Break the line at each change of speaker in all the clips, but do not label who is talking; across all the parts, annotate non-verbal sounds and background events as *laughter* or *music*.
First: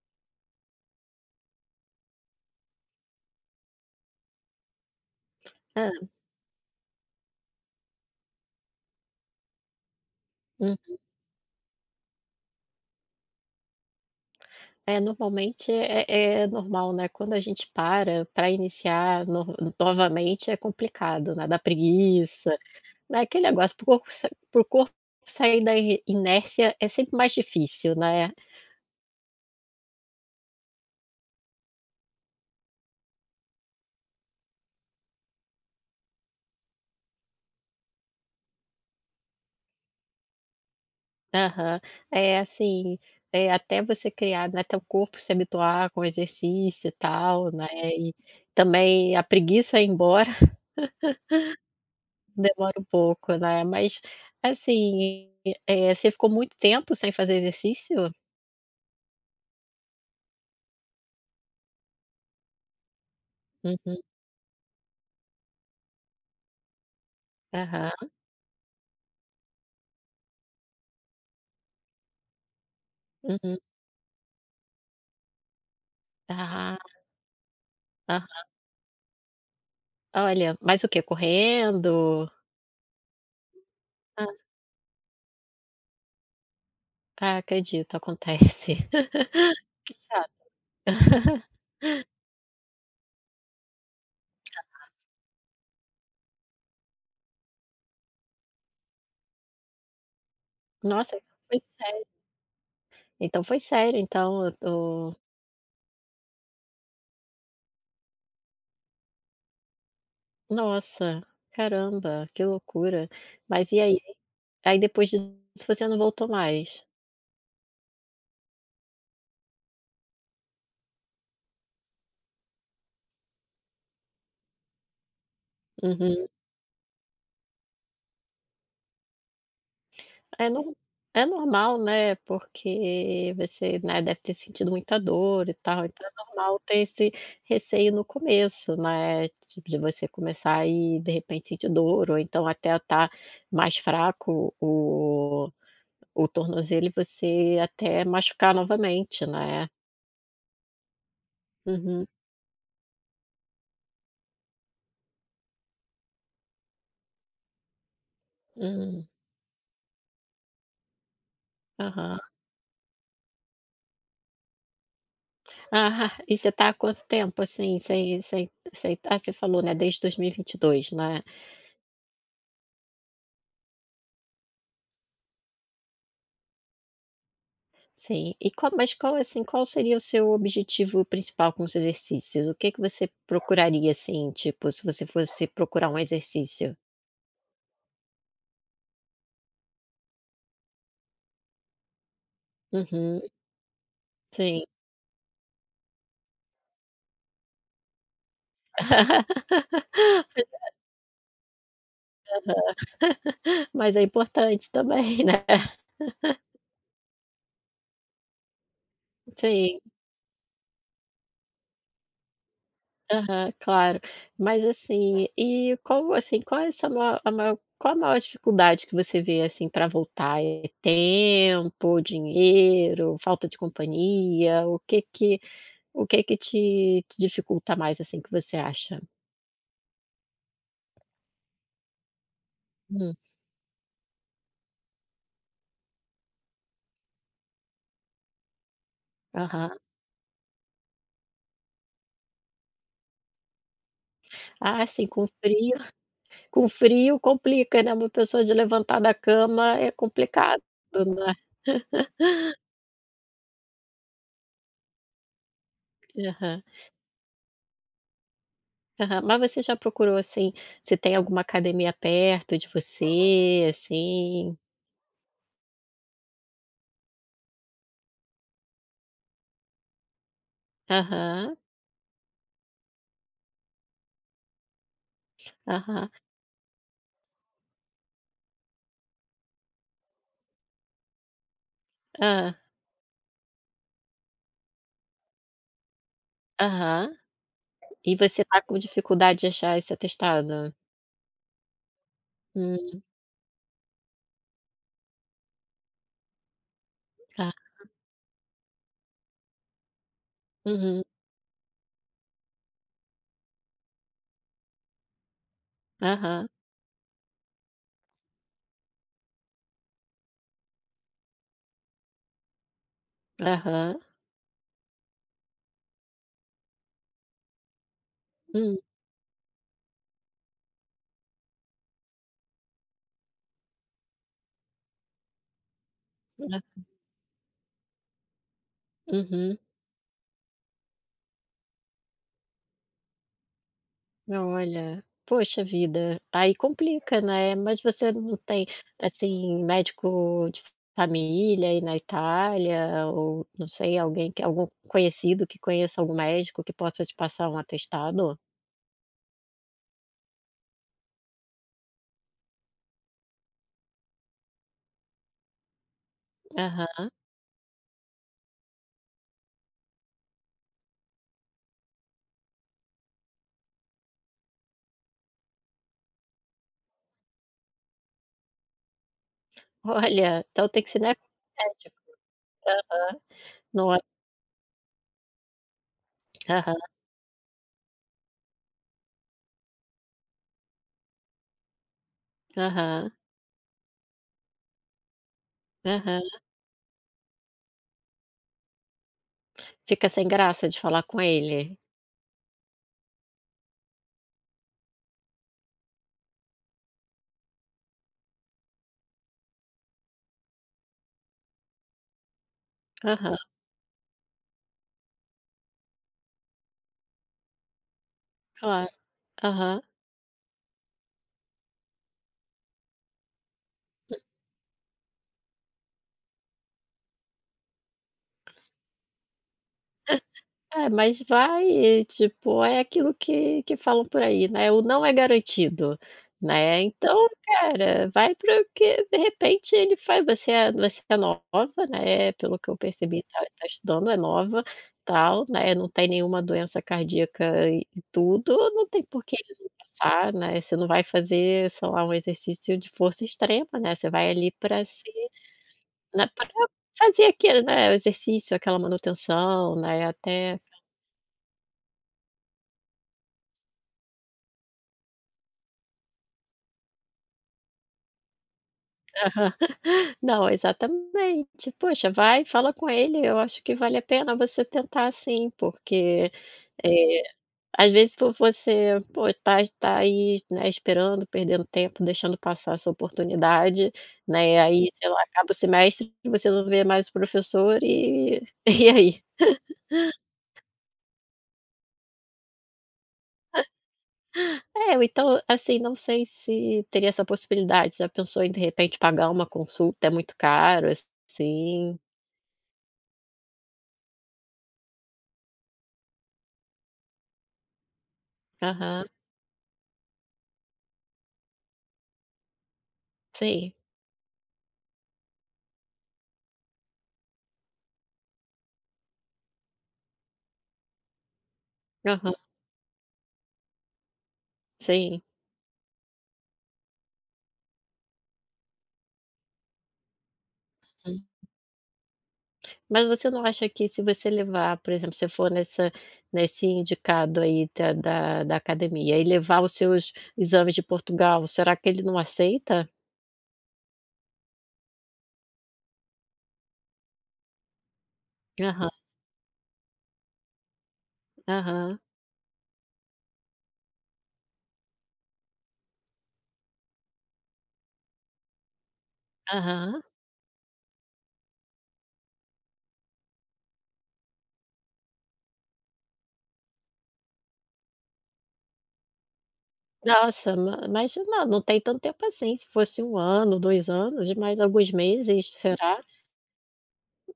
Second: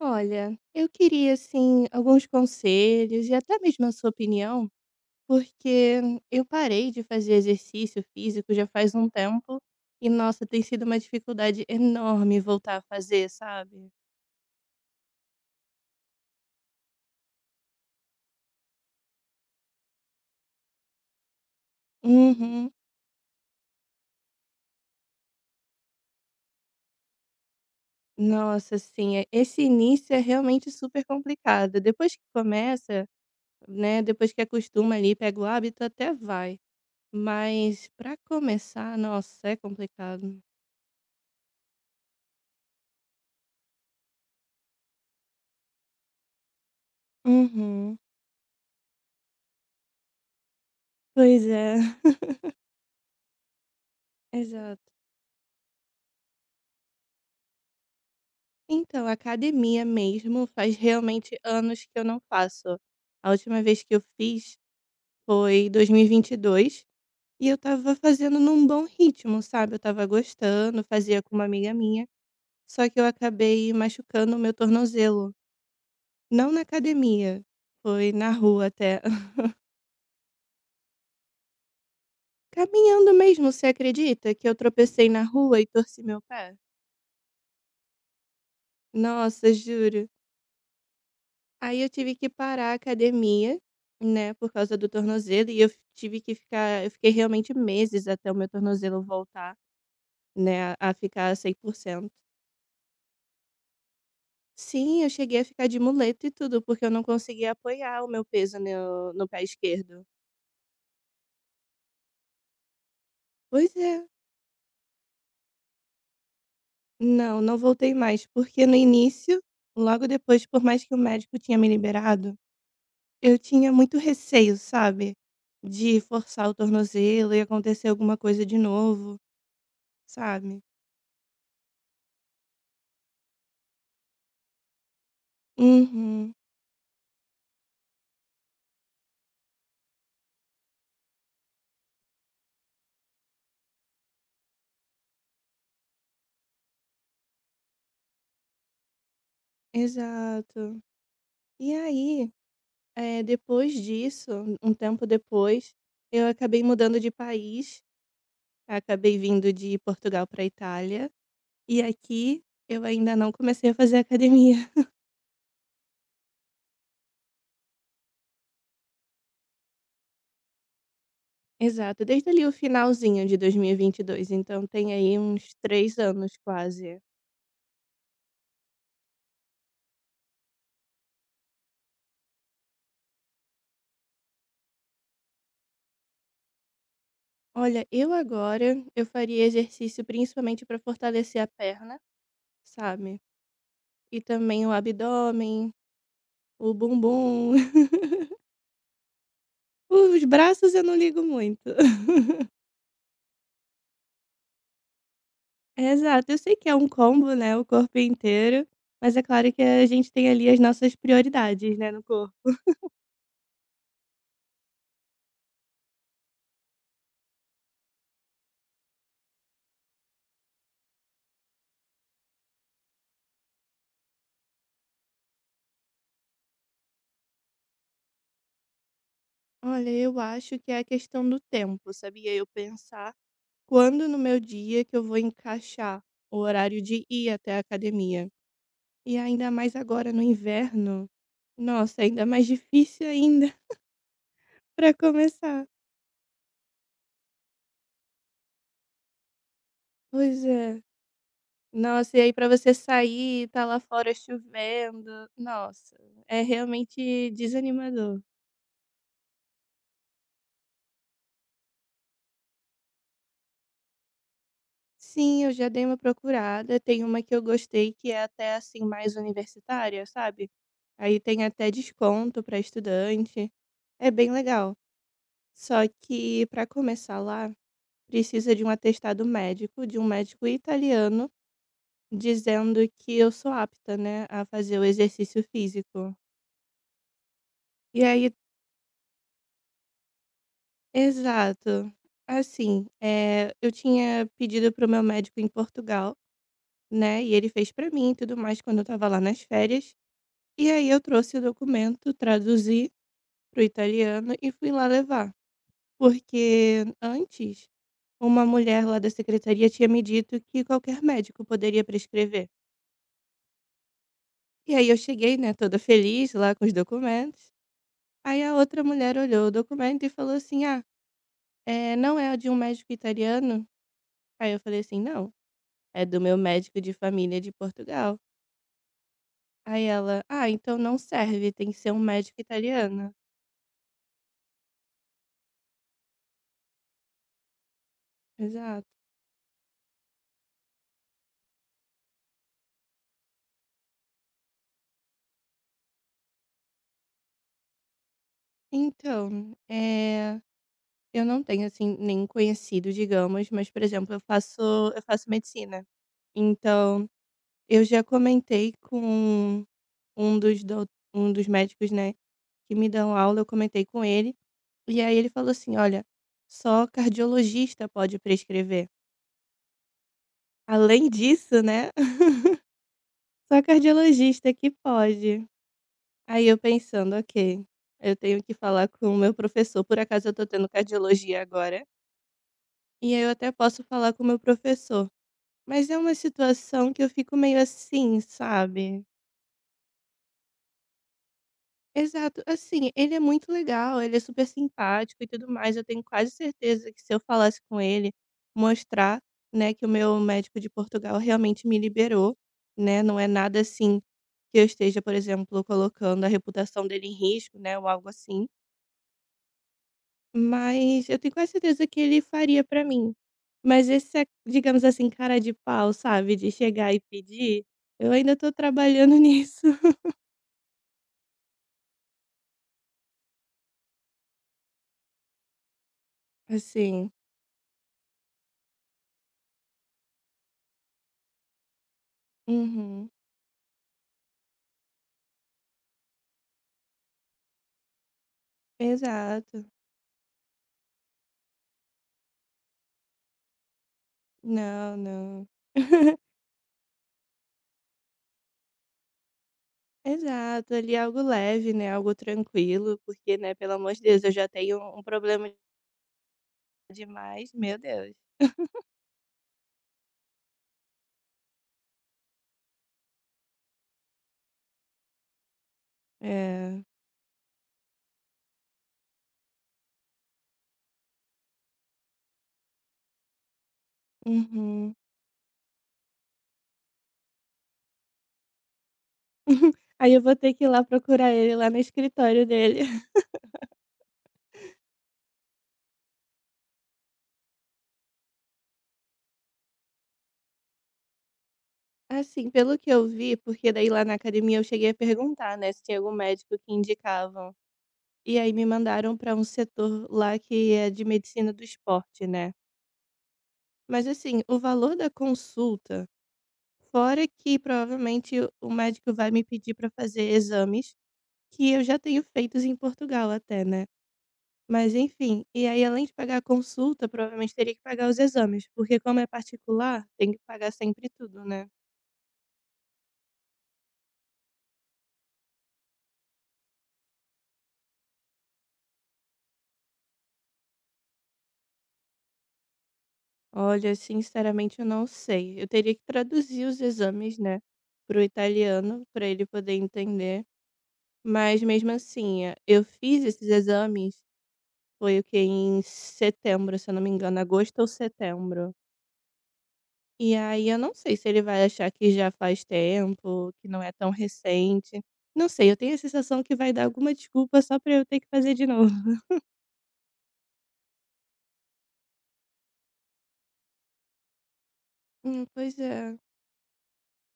Olha, eu queria, assim, alguns conselhos e até mesmo a sua opinião,
Hã,
porque eu parei de fazer exercício físico já faz um tempo e, nossa, tem sido
hum.
uma dificuldade enorme voltar a fazer, sabe?
É, normalmente é normal, né, quando a gente para iniciar no novamente é complicado, né, dá preguiça,
Uhum.
né, aquele negócio para o corpo sa para corpo sair da i inércia é sempre mais difícil, né.
Nossa, sim. Esse início é realmente super complicado. Depois que começa, né, depois que acostuma ali, pega o hábito, até vai. Mas pra começar, nossa, é complicado.
Aham. É assim, até você criar, né, até o corpo se habituar com o exercício e tal, né,
Uhum.
e também a preguiça ir embora *laughs*
Pois é, *laughs*
demora um pouco, né, mas
exato.
assim, você ficou muito tempo sem fazer exercício?
Então, academia mesmo, faz realmente anos que eu não faço. A última vez que
Uhum.
eu fiz foi 2022 e vinte e dois e eu tava
Aham,
fazendo num bom ritmo, sabe? Eu tava gostando, fazia com uma amiga minha, só que eu
uhum.
acabei machucando o meu tornozelo. Não na
Ah,
academia, foi
ah,
na rua até. *laughs*
olha, mas o quê? Correndo?
Caminhando mesmo, você
Hã.
acredita que eu tropecei na rua e torci meu pé?
Ah, acredito, acontece.
Nossa,
*laughs* Que
juro.
chato. *laughs*
Aí eu tive que parar a academia, né, por causa do tornozelo e eu tive que ficar eu fiquei realmente meses até o meu tornozelo voltar, né, a
Nossa,
ficar cem
foi
por
sério.
cento.
Então foi sério, então
Sim, eu cheguei a ficar de muleta e tudo, porque eu não conseguia apoiar o meu peso no pé esquerdo.
o nossa, caramba, que loucura. Mas
Pois
e aí?
é.
Aí depois disso você não voltou mais?
Não, não voltei mais, porque no início, logo depois, por mais que o médico tinha me liberado, eu tinha muito receio, sabe, de
Uhum.
forçar o tornozelo e acontecer alguma coisa de novo,
É
sabe.
nor É normal, né, porque você, né, deve ter sentido muita dor e tal, então é
Uhum,
normal ter esse receio no começo, né, tipo, de você começar e de repente sentir dor ou então até estar mais fraco o tornozelo e você até machucar novamente, né.
exato. E
Uhum.
aí, depois disso, um tempo depois, eu acabei mudando de país,
Hum.
acabei vindo de Portugal para Itália, e
Aham.
aqui eu ainda não comecei a fazer academia. *laughs*
Ah, e você tá há quanto tempo, assim, sem sem sem ah, você falou, né, desde 2022, né?
Exato, desde ali o finalzinho de dois mil e vinte e dois então tem aí uns 3 anos quase.
Sim. E qual, mas qual, assim, qual seria o seu objetivo principal com os exercícios? O que que você procuraria, assim, tipo, se você fosse procurar um exercício?
Olha, eu agora, eu faria exercício principalmente para fortalecer a perna,
Uhum,
sabe, e
sim.
também o abdômen, o bumbum.
*laughs*
Os braços eu não ligo muito. *laughs*
Mas é importante também, *laughs* né.
Exato, eu sei que é um combo, né, o corpo inteiro, mas é claro que
Sim.
a gente tem ali as nossas prioridades, né, no corpo.
Aham, claro. Mas, assim, e qual, assim, qual é a sua maior, a maior, qual a maior dificuldade que você vê, assim, para voltar? É tempo, dinheiro, falta de companhia? O que que te te dificulta mais, assim, que você acha?
Olha, eu acho que é a questão do tempo, sabia? Eu pensar
Hum,
quando no meu dia que eu vou encaixar o horário de ir até a academia. E ainda mais
aham.
agora no inverno. Nossa, ainda mais difícil ainda *laughs*
Ah,
para
sim, com
começar.
frio *laughs* com frio complica, né, uma pessoa de levantar da cama é
Pois
complicado,
é.
né.
Nossa, e aí pra você sair, tá lá fora chovendo. Nossa, é
Aham,
realmente desanimador.
aham. Mas você já procurou, assim, se tem alguma academia perto de você, assim?
Sim, eu já dei uma procurada, tem uma que eu gostei que é até, assim, mais universitária, sabe. Aí tem
Aham,
até desconto pra estudante, é bem legal. Só
aham,
que pra começar lá, precisa de um atestado médico, de um médico italiano,
ah,
dizendo que eu sou apta, né, a fazer o exercício físico.
aham.
E
E
aí
você tá com dificuldade de achar esse atestado?
Exato. Assim,
Hum,
eu tinha pedido para o meu médico em Portugal, né, e ele
tá.
fez para mim e tudo mais quando eu estava lá nas férias. E aí eu
Uhum.
trouxe o documento, traduzi pro italiano e fui lá levar.
Aham,
Porque antes, uma mulher lá da secretaria tinha me dito que qualquer médico poderia prescrever.
aham.
E aí eu cheguei, né, toda feliz lá com os documentos. Aí a
Hum,
outra mulher olhou o documento e falou assim: Ah, é não é de um médico italiano? Aí eu falei assim: Não. É do meu
hã.
médico de família de Portugal.
Uhum.
Aí ela: "Ah, então não serve, tem que ser um médico italiano".
Olha, poxa vida, aí complica, né. Mas você não tem,
Exato.
assim, médico de família aí na Itália, ou não sei, alguém, que algum conhecido que conheça algum médico que possa te passar um atestado?
Então, eu não tenho, assim, nenhum conhecido, digamos, mas, por exemplo, eu faço medicina.
Aham.
Então, eu já comentei com um dos dou um dos médicos, né, que me dão aula, eu comentei com ele, e aí ele falou assim: "Olha, só cardiologista pode prescrever".
Olha, então tem que ser,
Além
né, com
disso, né?
médico.
*laughs* Só
Nossa.
cardiologista que pode. Aí eu
Aham,
pensando: "Ok, eu tenho que falar com o meu professor", por acaso eu tô tendo cardiologia agora,
aham,
e aí eu até posso falar com o meu professor. Mas é uma
aham.
situação que eu fico meio assim, sabe?
Fica sem graça de falar com ele?
Exato. Assim, ele é muito legal, ele é super simpático e tudo mais. Eu tenho quase certeza que se eu falasse com ele, mostrar, né, que o meu médico de Portugal realmente me liberou, né? Não é
Aham,
nada assim que eu esteja, por exemplo, colocando a reputação dele em risco, né, ou algo assim.
claro. Aham.
Mas eu tenho quase certeza que ele faria pra mim. Mas esse, digamos assim, cara de pau, sabe, de chegar e pedir, eu ainda tô trabalhando *laughs* nisso.
É, mas vai, tipo, é aquilo que falam por aí, né, o não é garantido, né,
Assim.
então, cara, vai, para que de repente ele faz. Você é, você é nova, né, pelo que eu
Uhum.
percebi, tá, tá estudando, é nova, tal, né, não tem nenhuma doença cardíaca e tudo, não tem por que ele
Exato.
não passar, né, você não vai fazer, sei lá, um exercício de força extrema, né, você vai ali para
Não,
se,
não. *laughs*
né, pra fazer aquele, né, exercício, aquela manutenção, né, até.
Exato, ali é algo leve, né, algo tranquilo, porque, né, pelo amor de Deus, eu já tenho um problema demais, meu Deus.
Não, exatamente. Poxa, vai, fala com ele, eu acho que vale a pena você tentar, sim, porque,
É.
eh, às vezes por você, pô, tá aí, né, esperando, perdendo tempo, deixando passar essa oportunidade, né, aí,
Uhum.
sei lá, acaba o semestre, você não vê mais o professor e *laughs* e aí?
*laughs* Aí eu vou ter que ir lá procurar ele lá no escritório dele. *laughs*
É, ou então, assim, não sei se teria essa possibilidade, já pensou em de repente pagar uma consulta, é muito caro, assim?
Assim, pelo que eu vi, porque daí lá na academia eu cheguei a perguntar, né, se tinha algum médico que indicavam. E aí me
Aham,
mandaram para um setor lá que é de medicina do esporte, né.
sim.
Mas assim, o valor da consulta Fora que provavelmente o médico vai me pedir para fazer exames que eu já tenho
Aham,
feitos em Portugal até, né. Mas
sim.
enfim, e aí além de pagar a consulta, provavelmente teria que pagar os exames, porque como é particular, tem que pagar sempre tudo, né.
Mas você não acha que se você levar, por exemplo, se for nessa, nesse indicado aí da academia e levar os seus exames de Portugal, será que ele não aceita?
Olha, sinceramente eu não sei. Eu teria que traduzir os exames, né, para o
Aham,
italiano, para ele poder entender. Mas mesmo
aham,
assim, eu fiz esses exames, foi o que Em setembro, se eu não me engano, agosto ou setembro.
aham.
E aí eu não sei se ele vai achar que já faz tempo, que não é tão recente. Não sei, eu tenho a sensação que vai dar alguma desculpa só pra eu ter que fazer de novo. *laughs*
Nossa, ma mas não, não tem tanto tempo assim, se fosse um ano, 2 anos, mais alguns meses,
Pois
será?
é.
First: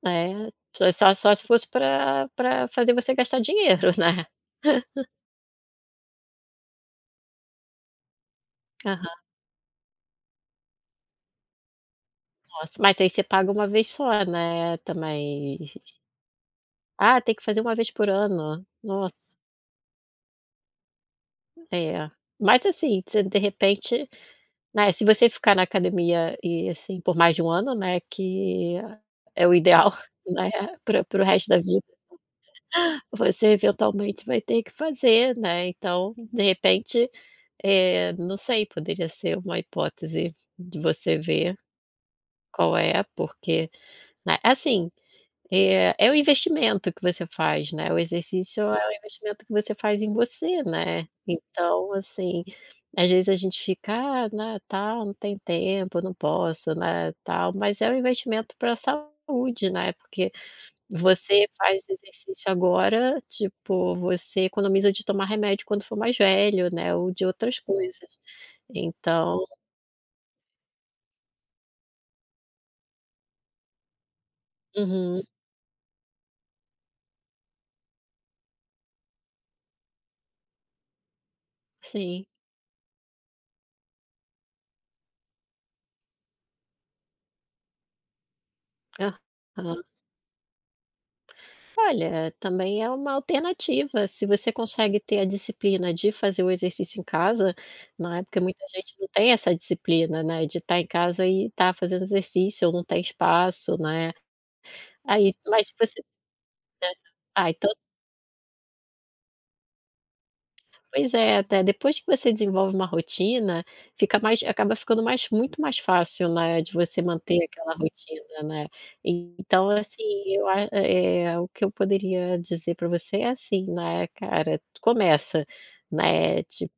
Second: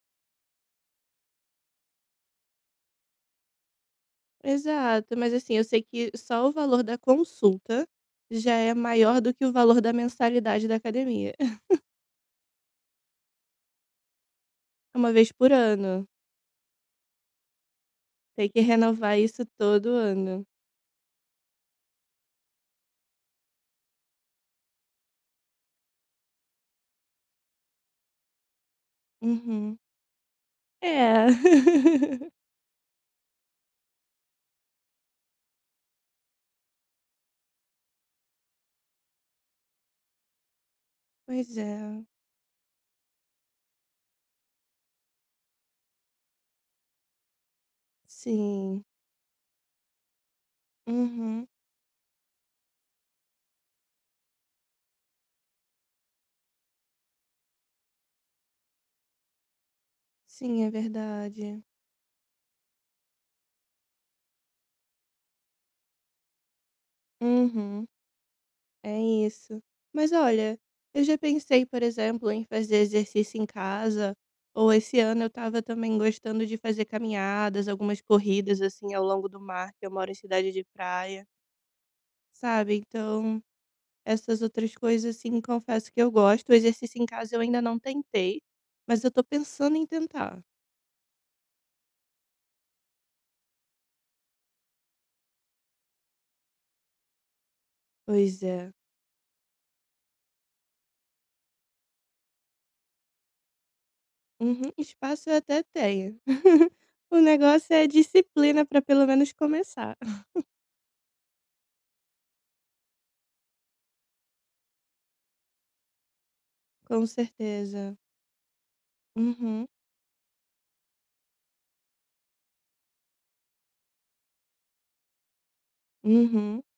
É, só se fosse para fazer você gastar dinheiro, *laughs* né.
Exato, mas assim, eu sei que só o valor da consulta já é
Aham,
maior do que o valor da mensalidade da academia. *laughs*
nossa, mas aí você paga uma vez só, né,
Uma vez por
também.
ano.
Ah, tem que fazer uma vez por
Tem que
ano,
renovar
nossa.
isso todo ano.
É, mas assim, você de repente, né, se você ficar na academia e assim por mais de um ano, né, que é o
Uhum.
ideal, *laughs* né, para
É.
o resto da vida,
*laughs*
você eventualmente vai ter que fazer, né, então de repente, eh, não sei, poderia ser uma hipótese de você
Pois
ver
é.
qual é, porque, né, assim. É, é o investimento que você faz, né, o exercício é o,
Sim.
uhum, investimento que você faz em você, né.
Uhum.
Então, assim, às vezes a gente fica: "Ah, né, tal, não tem tempo, não posso, né, tal", mas é um investimento para a saúde, né, porque
Sim, é
você
verdade.
faz exercício agora, tipo, você economiza de tomar remédio quando for mais velho, né, ou de outras
Uhum.
coisas.
É
Então
isso. Mas olha, eu já pensei, por exemplo, em fazer exercício em casa, ou esse ano
uhum,
eu estava também gostando de fazer caminhadas, algumas corridas assim ao longo do mar, que eu moro em cidade de praia,
sim.
sabe? Então, essas outras coisas assim, confesso que eu gosto. O exercício em casa eu ainda não tentei, mas eu tô pensando
Aham.
em tentar.
Olha, também é uma alternativa, se você consegue ter a disciplina de fazer o exercício em casa, né, porque
Pois
muita
é.
gente não tem essa disciplina, né, de estar em casa e estar fazendo exercício, ou não tem espaço, né,
Uhum, espaço
aí
eu até
mas se você,
tenho. *laughs* O
ah, então.
negócio é disciplina para pelo menos começar.
Pois é, até depois que você desenvolve uma rotina, fica mais, acaba ficando mais, muito mais fácil, né, de você
Com
manter aquela
certeza.
rotina, né.
Uhum.
Então, assim, eu a eh, o que eu poderia dizer para você é assim, né, cara, começa, né,
Uhum,
tipo,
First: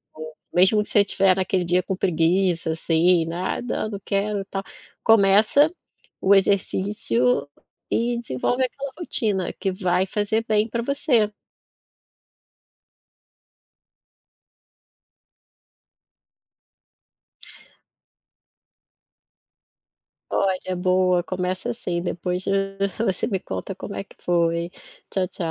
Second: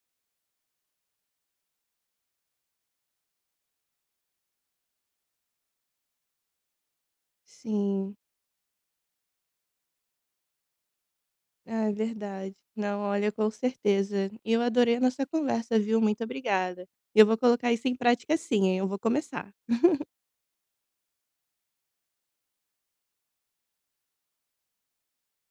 mesmo que você tiver naquele dia com preguiça, assim, nada, não, não quero", e tal, começa o exercício
sim.
e desenvolve aquela rotina que vai fazer bem para você.
Ah, é verdade. Não, olha, com certeza. E eu adorei a nossa conversa, viu? Muito obrigada. E eu vou colocar isso em prática sim, hein? Eu vou começar.
Olha, boa, começa assim, depois *laughs* você me conta como é que foi. Tchau, tchau.